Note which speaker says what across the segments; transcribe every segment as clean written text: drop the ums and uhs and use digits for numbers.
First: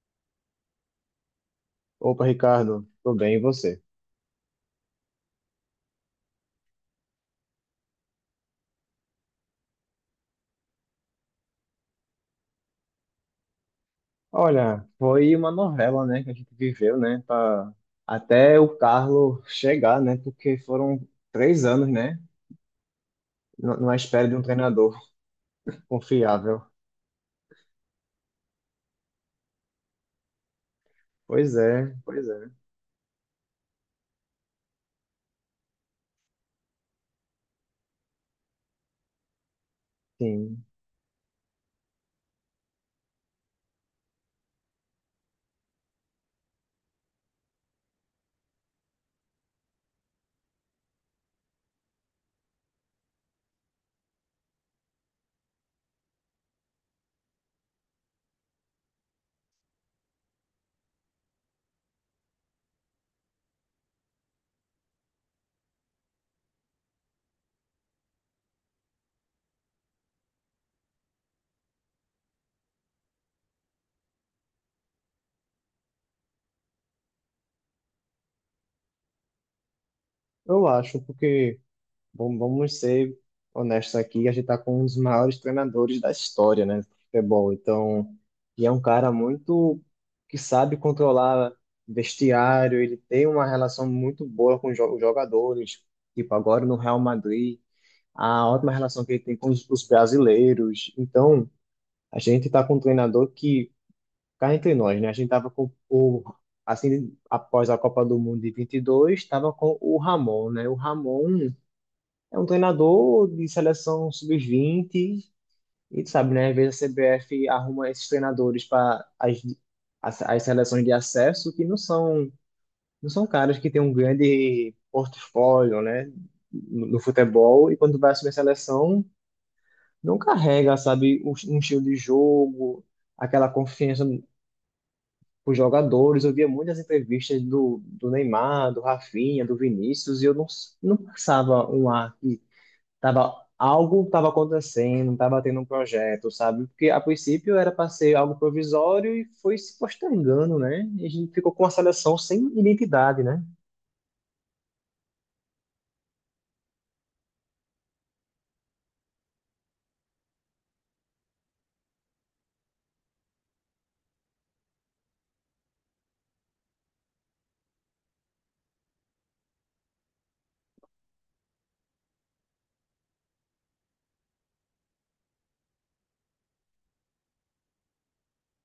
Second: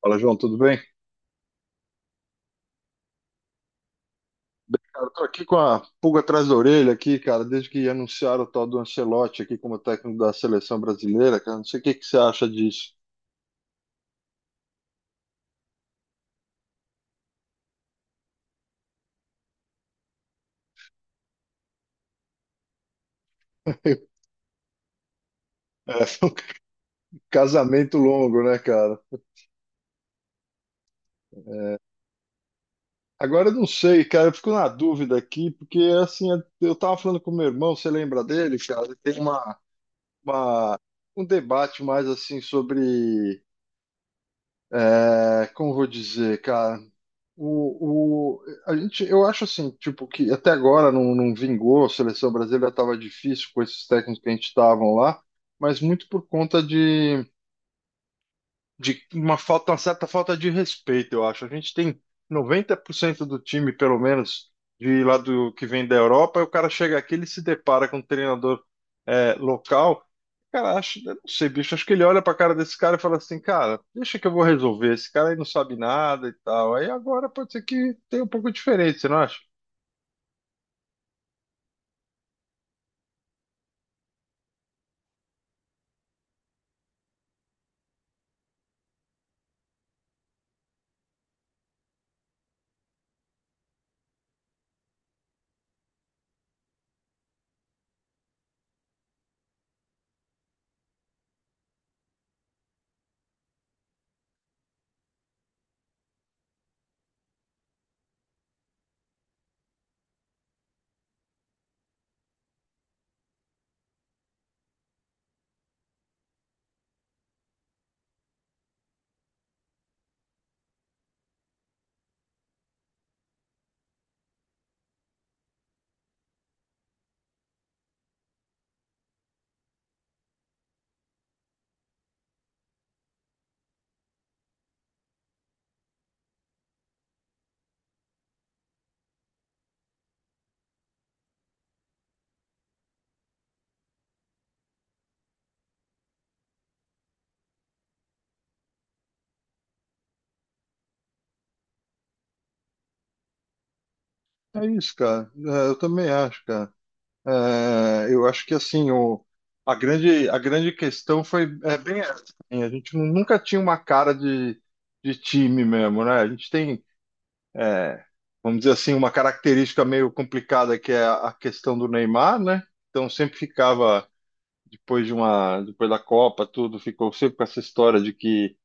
Speaker 1: Fala, João, tudo bem?
Speaker 2: Opa, Ricardo, tudo bem, e você?
Speaker 1: Bem, cara, eu tô aqui com a pulga atrás da orelha aqui, cara, desde que anunciaram o tal do Ancelotti aqui como técnico da seleção brasileira, cara, não sei o que que você acha disso.
Speaker 2: Olha, foi uma novela, né, que a gente viveu, né, até o Carlo chegar, né, porque foram 3 anos, né, na espera de um treinador
Speaker 1: É, foi um
Speaker 2: confiável.
Speaker 1: casamento longo, né, cara?
Speaker 2: Pois é,
Speaker 1: Agora eu não sei, cara, eu fico na dúvida aqui, porque assim, eu tava falando com meu irmão, você lembra dele, cara? Ele tem
Speaker 2: sim,
Speaker 1: uma- um debate mais assim sobre, como eu vou dizer, cara? A gente, eu acho assim, tipo, que até agora não vingou, a seleção brasileira estava difícil com esses técnicos que a gente estavam lá, mas muito por conta de uma falta, uma certa falta de respeito, eu acho. A gente tem 90% do time, pelo menos, de lá do que vem da Europa, e o cara chega aqui, ele se depara com um treinador local. Cara, acho, eu não sei, bicho, acho que ele olha pra cara desse cara e fala assim, cara, deixa que eu vou resolver, esse cara aí não sabe nada e tal. Aí agora pode ser que tenha um pouco de diferença, você não acha?
Speaker 2: eu acho, porque, bom, vamos ser honestos aqui. A gente está com um dos maiores treinadores da história, né, do futebol. Então, e é um cara muito que sabe controlar vestiário. Ele tem uma relação muito boa com os os jogadores, tipo agora no Real Madrid, a ótima relação que ele tem com os brasileiros. Então, a gente está com um treinador que, cá entre nós, né, a gente estava assim, após a Copa do Mundo de 22 estava com o Ramon, né, o Ramon é um treinador de seleção sub-20, e tu sabe, né? Às vezes a CBF arruma esses treinadores para as seleções de acesso que não são caras que têm um grande portfólio, né? No futebol, e quando vai assumir a seleção, não carrega, sabe, um estilo de jogo, aquela confiança com os jogadores. Eu via muitas entrevistas do Neymar, do Rafinha, do Vinícius, e eu não passava um ar. Tava, Algo estava acontecendo, estava tendo um projeto, sabe? Porque a princípio era para ser algo provisório e foi se postergando, né? E a gente ficou com a seleção sem identidade, né?
Speaker 1: É isso, cara. É, eu também acho, cara. É, eu acho que assim a grande questão foi bem essa. Assim, a gente nunca tinha uma cara de time mesmo, né? A gente tem é, vamos dizer assim uma característica meio complicada que é a questão do Neymar, né? Então sempre ficava depois de uma depois da Copa, tudo ficou sempre com essa história de que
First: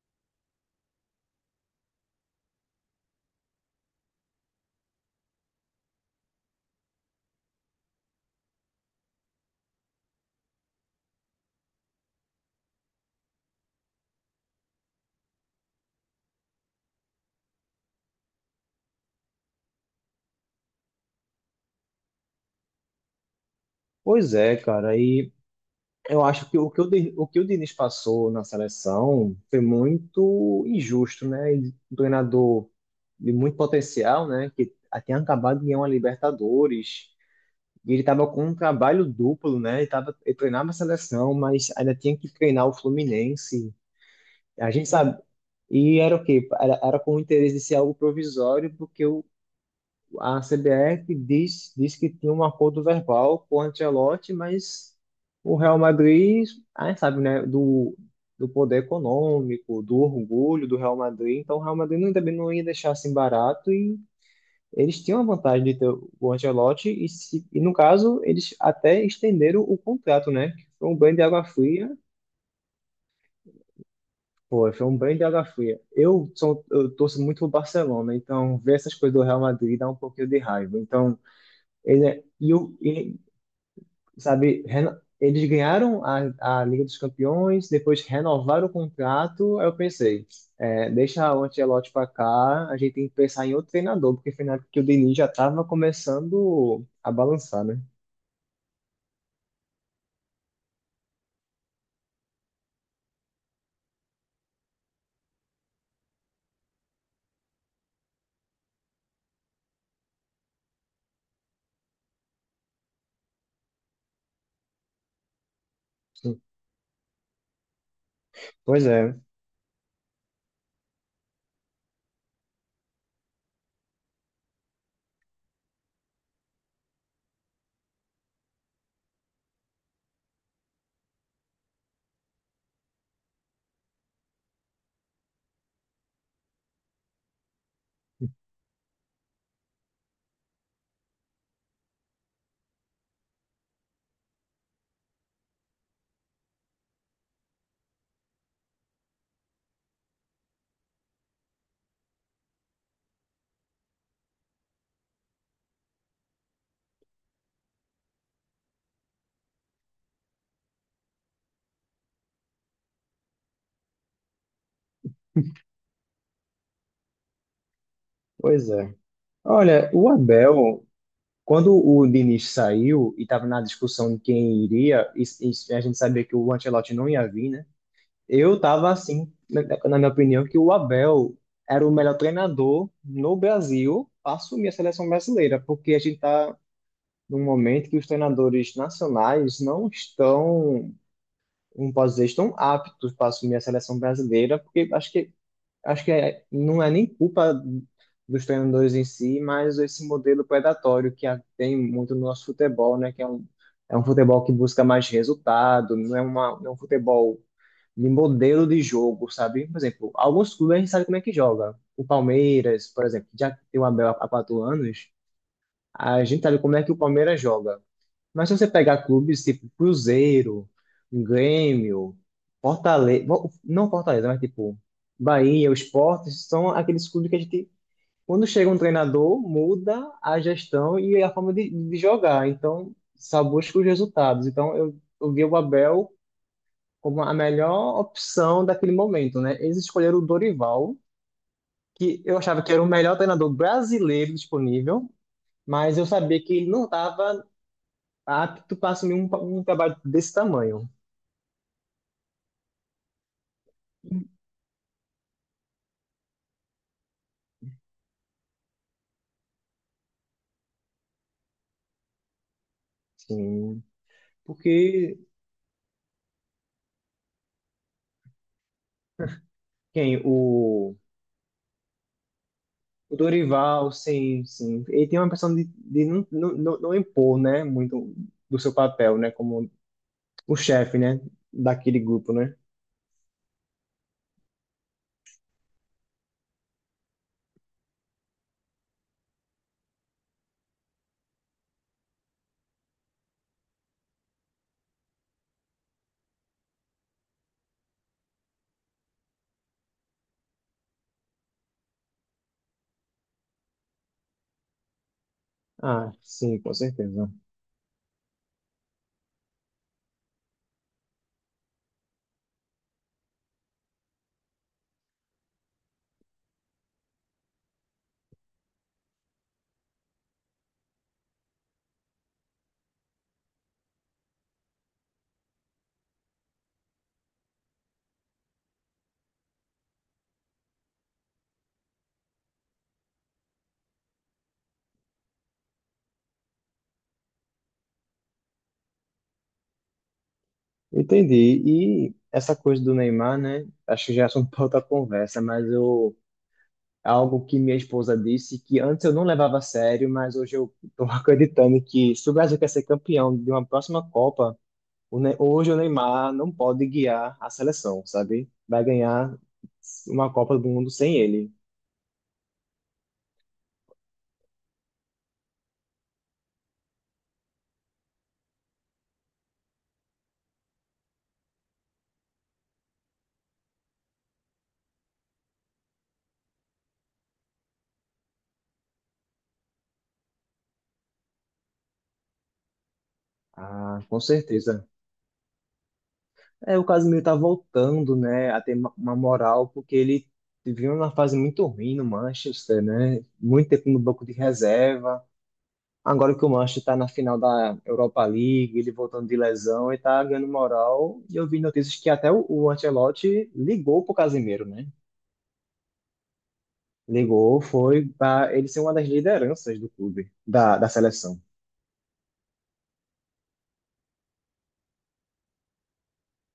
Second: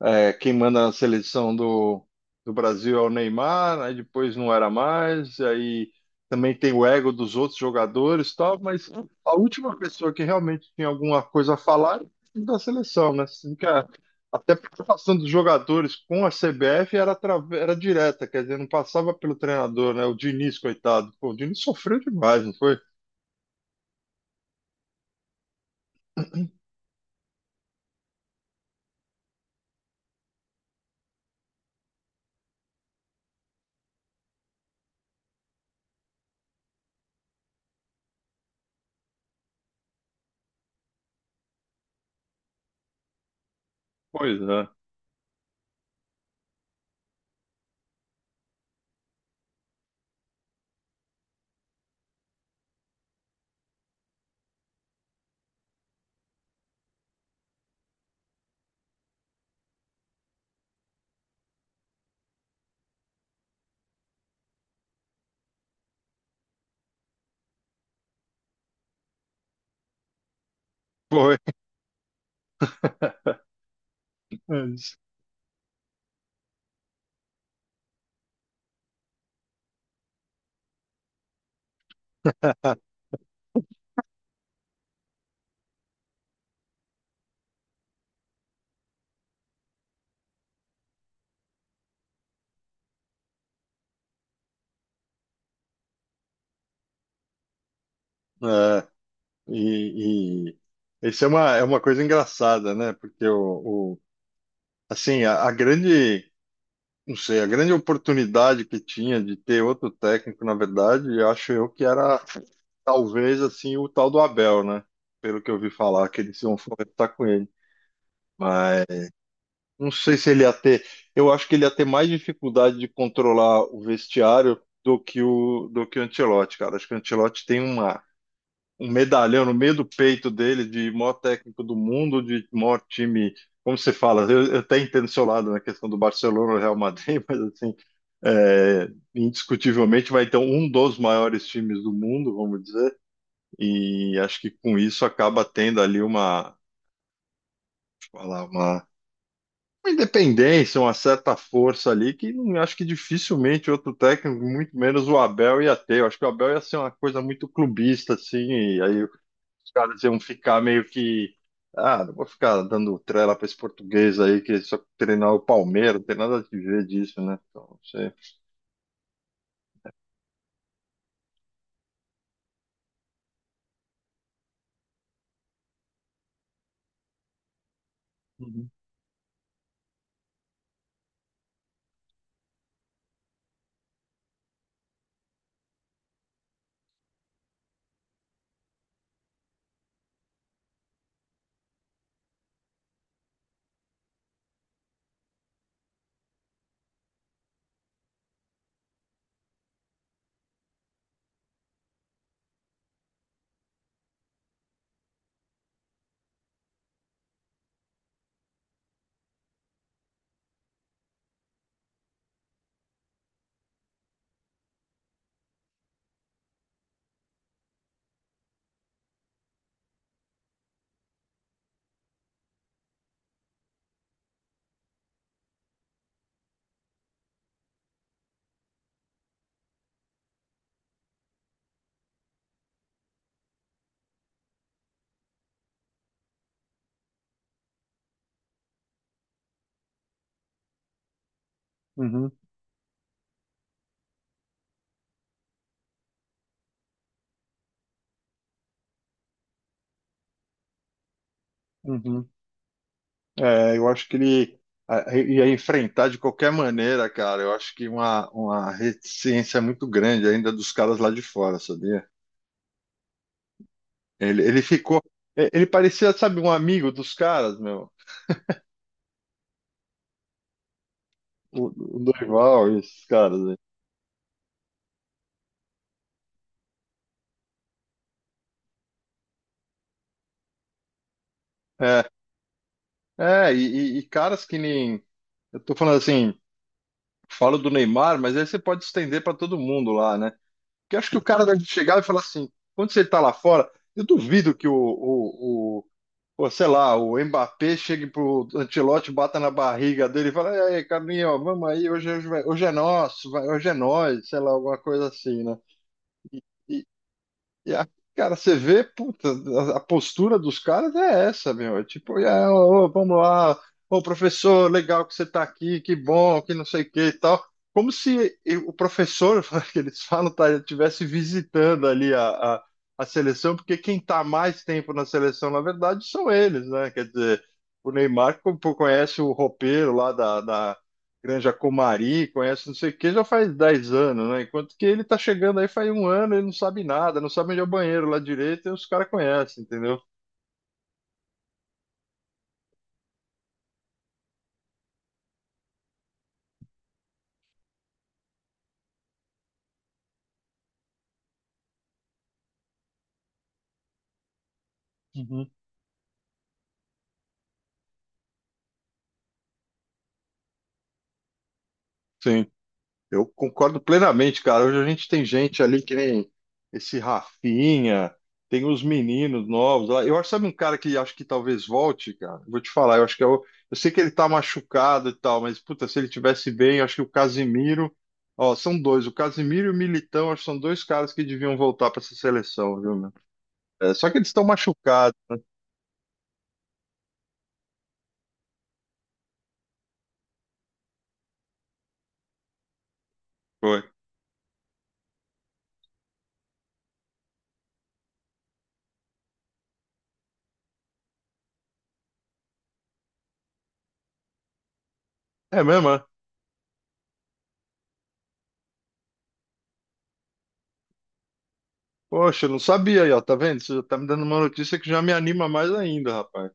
Speaker 1: quem manda na seleção do Brasil é o Neymar, aí depois não era mais, e aí também tem o ego dos outros jogadores e tal, mas a última pessoa que realmente tinha alguma coisa a falar era da seleção, né? Assim que até a preocupação dos jogadores com a CBF era, era direta, quer dizer, não passava pelo treinador, né? O Diniz, coitado. Pô, o Diniz sofreu demais, não foi?
Speaker 2: Pois é, cara. E eu acho que o que o Diniz passou na seleção foi muito injusto, né? E um treinador de muito potencial, né? Que tinha acabado de ganhar uma Libertadores. E ele estava com um trabalho duplo, né? Ele treinava a seleção, mas ainda tinha que treinar o Fluminense.
Speaker 1: Pois é.
Speaker 2: A gente sabe. E era o quê? Era com o interesse de ser algo provisório, porque a CBF diz que tinha um acordo verbal com o Ancelotti, mas o Real Madrid, a gente sabe, né? Do poder econômico, do orgulho do Real Madrid. Então o Real Madrid não, também não ia deixar assim barato, e eles tinham a vantagem de ter o Ancelotti e, se, e, no caso, eles até estenderam o contrato, né? Foi um banho de
Speaker 1: Foi.
Speaker 2: água fria. Pô, foi um banho de água fria. Eu torço muito pro Barcelona, então ver essas coisas do Real Madrid dá um pouquinho de raiva. Então, ele e, e, sabe, eles ganharam a Liga dos Campeões, depois renovaram o contrato. Aí eu pensei, é, deixa o Ancelotti pra cá, a gente tem que pensar em outro treinador, porque foi na época que o Diniz já tava começando a balançar, né?
Speaker 1: É. E, e isso é é uma coisa engraçada, né? Porque assim, não sei, a grande oportunidade que tinha de ter outro técnico, na verdade, eu acho eu que era talvez assim o tal do Abel, né? Pelo que eu ouvi falar, que eles iam conversar com ele. Mas
Speaker 2: Pois é,
Speaker 1: não sei se ele ia ter, eu acho que ele ia ter mais dificuldade de controlar o vestiário do que o Ancelotti, cara. Acho que o Ancelotti tem uma um medalhão no meio do peito dele de maior técnico do mundo, de maior time. Como você fala, eu até entendo o seu lado na questão do Barcelona e Real Madrid, mas assim, é, indiscutivelmente vai ter um dos maiores times do mundo, vamos dizer, e acho que com isso acaba tendo ali falar, uma, uma independência, uma certa força ali, que não acho que dificilmente outro técnico, muito menos o Abel, ia ter. Eu acho que o Abel ia ser uma coisa muito clubista, assim, e aí os caras iam ficar meio que. Ah, não vou ficar dando trela pra esse português aí que só treinar o Palmeiras, não tem nada a ver disso, né? Então, não sei.
Speaker 2: pois é. Olha, o Abel. Quando o Diniz saiu e estava na discussão de quem iria, e a gente sabia que o Ancelotti não ia vir, né? Eu
Speaker 1: Uhum,
Speaker 2: estava assim, na minha opinião, que o Abel era o melhor treinador no Brasil para assumir a seleção brasileira, porque a gente está num momento que os treinadores nacionais não estão, não posso dizer, estão aptos para assumir a seleção brasileira, porque acho que é, não é nem culpa dos treinadores em si, mas esse modelo predatório que tem muito no nosso futebol, né? Que é um futebol que busca mais resultado, não é, não é um futebol de modelo de jogo, sabe? Por exemplo, alguns clubes a gente sabe como é que joga. O Palmeiras, por exemplo, já tem o Abel há 4 anos, a gente sabe como é que o Palmeiras joga. Mas se você pegar clubes tipo Cruzeiro, Grêmio, Fortaleza, não Fortaleza, mas tipo Bahia, o Sport, são aqueles clubes que a gente, quando chega um treinador, muda a gestão e a forma de jogar. Então, só busca os resultados. Então, eu vi o Abel como a melhor opção daquele momento, né? Eles escolheram o Dorival, que
Speaker 1: uhum,
Speaker 2: eu achava que era o melhor treinador brasileiro disponível, mas eu sabia que ele não estava apto para assumir um trabalho desse tamanho.
Speaker 1: uhum. É, eu acho que ele ia enfrentar de qualquer maneira, cara. Eu acho que uma reticência muito grande ainda dos caras lá de fora, sabia?
Speaker 2: Sim,
Speaker 1: Ele ficou.
Speaker 2: porque
Speaker 1: Ele parecia, sabe, um amigo dos caras, meu.
Speaker 2: quem? O,
Speaker 1: O, o Dorival e esses
Speaker 2: o
Speaker 1: caras aí.
Speaker 2: Dorival, sim, sim. Ele tem uma questão de não, não, não impor, né, muito do seu papel, né, como o chefe, né, daquele
Speaker 1: É,
Speaker 2: grupo, né?
Speaker 1: e caras que nem. Eu tô falando assim. Falo do Neymar, mas aí você pode estender para todo mundo lá, né? Porque acho que o cara deve chegar e falar assim, quando você está lá fora, eu duvido que pô, sei lá, o Mbappé chegue pro Ancelotti, bata na barriga dele e fala, "E aí, Carlinhos, vamos aí, hoje, hoje, hoje é nosso, vai, hoje é nós", sei lá, alguma coisa assim, né?
Speaker 2: Ah, sim, com certeza.
Speaker 1: E a- cara, você vê, puta, a postura dos caras é essa, meu. É tipo, é, ô, ô, vamos lá, ô professor, legal que você tá aqui, que bom, que não sei o que e tal. Como se e- o professor, que eles falam, tá, ele estivesse visitando ali a seleção, porque quem tá mais tempo na seleção, na verdade, são eles, né? Quer dizer, o Neymar conhece o roupeiro lá da Granja Comari, conhece não sei o que, já faz 10 anos, né? Enquanto que ele tá chegando aí faz um ano, ele não sabe nada, não sabe onde é o banheiro lá direito, e os caras conhecem, entendeu?
Speaker 2: Entendi. E essa coisa do Neymar, né, acho que já é assunto para outra conversa, mas eu, é algo que minha esposa disse que antes eu não levava a sério, mas hoje eu estou acreditando que se o Brasil quer ser campeão de uma próxima Copa,
Speaker 1: Uhum.
Speaker 2: hoje o Neymar não pode guiar a seleção, sabe? Vai ganhar uma Copa do Mundo sem ele.
Speaker 1: Sim. Eu concordo plenamente, cara. Hoje a gente tem gente ali que nem esse Rafinha, tem os meninos novos lá. Eu acho, sabe um cara que acho que talvez volte, cara? Vou te falar, eu acho que é eu sei que ele tá machucado e tal, mas puta, se ele tivesse bem, eu acho que o Casimiro, ó, são dois, o Casimiro e o Militão, acho que são dois caras que deviam voltar pra essa seleção, viu, meu? É,
Speaker 2: Ah,
Speaker 1: só que
Speaker 2: com
Speaker 1: eles estão
Speaker 2: certeza.
Speaker 1: machucados.
Speaker 2: É, o Casemiro tá voltando, né, a ter uma moral, porque ele viveu numa fase muito ruim no Manchester, né? Muito
Speaker 1: Foi.
Speaker 2: tempo no banco de reserva. Agora que o Manchester tá na final da Europa League, ele voltando de lesão e tá ganhando moral. E eu vi notícias que até o Ancelotti ligou pro Casemiro, né?
Speaker 1: É mesmo, é?
Speaker 2: Ligou, foi para ele ser uma das lideranças do clube, da seleção.
Speaker 1: Poxa, eu não sabia aí, ó, tá vendo? Você já tá me dando uma notícia que já me anima mais ainda, rapaz.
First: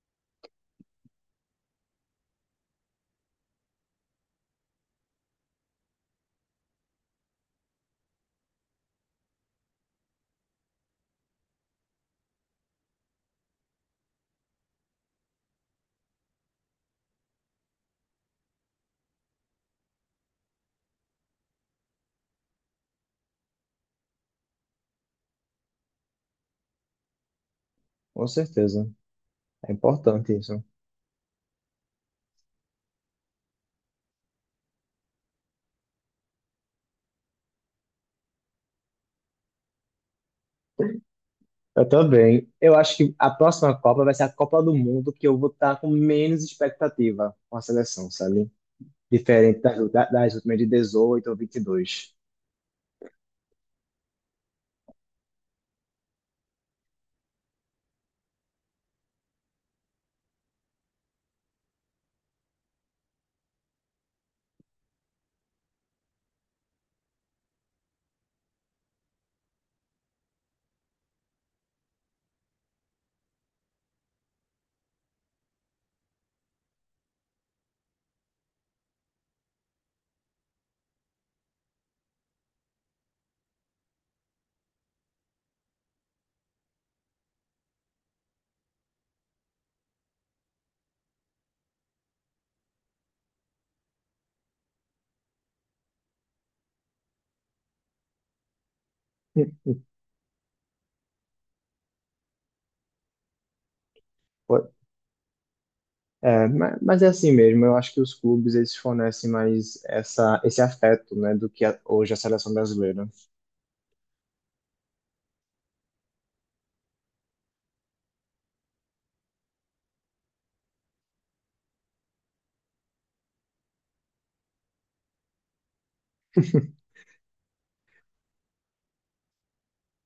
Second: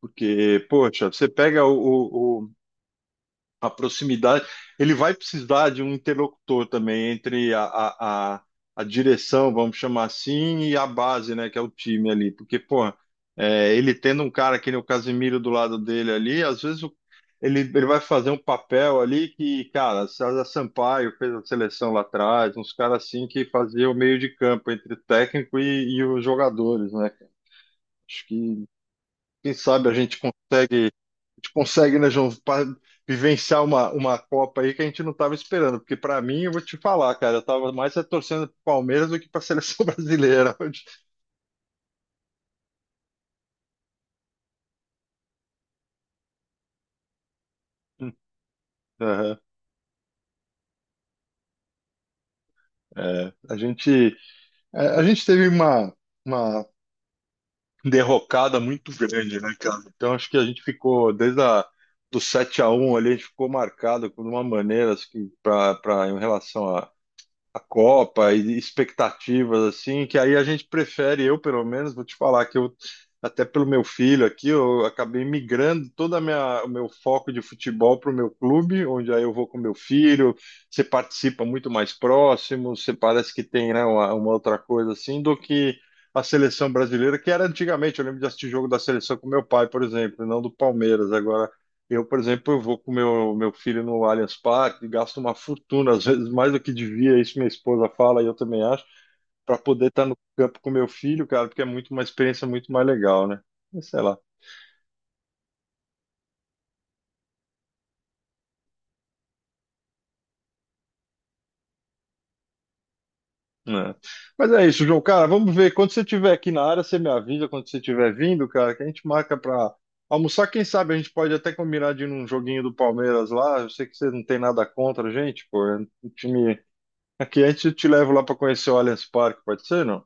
Speaker 1: Porque, poxa, você pega a proximidade, ele vai precisar de um interlocutor também entre a direção, vamos chamar assim, e a base, né, que é o time ali. Porque, pô, é, ele tendo um cara que nem o Casemiro do lado dele ali, às vezes ele vai fazer um papel ali que, cara, César Sampaio fez a seleção lá atrás, uns caras assim que faziam o meio de campo entre o técnico e os jogadores, né? Acho
Speaker 2: Com
Speaker 1: que,
Speaker 2: certeza.
Speaker 1: quem
Speaker 2: É
Speaker 1: sabe
Speaker 2: importante isso.
Speaker 1: a gente consegue, né, João, vivenciar uma Copa aí que a gente não estava esperando. Porque para mim, eu vou te falar, cara, eu estava mais é torcendo pro Palmeiras do que para a seleção brasileira.
Speaker 2: Eu também. Eu acho que a próxima Copa vai ser a Copa do Mundo que eu vou estar com menos expectativa com a seleção, sabe?
Speaker 1: Aham,
Speaker 2: Diferente das últimas de 18 ou 22.
Speaker 1: é. A gente teve uma derrocada muito grande, né, cara? Então acho que a gente ficou desde do 7-1 ali, a gente ficou marcado de uma maneira assim, em relação a Copa e expectativas assim, que aí a gente prefere, eu pelo menos, vou te falar que eu até pelo meu filho aqui, eu acabei migrando toda a minha, o meu foco de futebol para o meu clube, onde aí eu vou com meu filho, você participa muito mais próximo, você parece que tem, né, uma outra coisa assim, do que a seleção brasileira, que era antigamente, eu lembro de assistir jogo da seleção com meu pai, por exemplo, e não do Palmeiras. Agora, eu, por exemplo, eu vou com meu filho no Allianz Parque, gasto uma fortuna, às vezes mais do que devia, isso minha esposa fala e eu também acho, para poder estar no campo com meu filho, cara, porque é muito uma experiência muito mais legal, né? Mas sei lá.
Speaker 2: Foi- É, mas é assim mesmo. Eu acho que os clubes eles fornecem mais essa, esse afeto, né, do que hoje a seleção brasileira.
Speaker 1: Né? Mas é isso, João, cara, vamos ver. Quando você estiver aqui na área, você me avisa quando você estiver vindo, cara, que a gente marca para almoçar. Quem sabe a gente pode até combinar de ir num joguinho do Palmeiras lá. Eu sei que você não tem nada contra a gente, pô. É um time... Aqui a gente te leva lá para conhecer o Allianz Parque, pode ser, não?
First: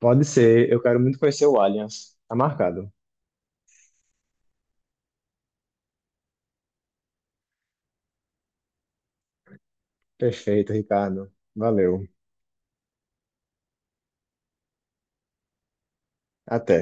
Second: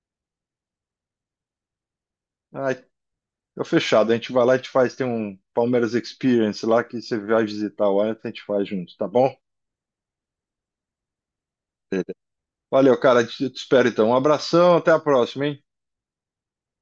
Speaker 2: Pode ser. Eu quero muito conhecer o Allianz. Tá
Speaker 1: Ah,
Speaker 2: marcado.
Speaker 1: fica fechado. A gente vai lá e te faz. Tem um Palmeiras Experience lá que você vai visitar o Allianz, a gente faz junto, tá bom?
Speaker 2: Perfeito, Ricardo. Valeu.
Speaker 1: Beleza. Valeu, cara. Eu te espero então. Um abração, até a próxima, hein?
Speaker 2: Até.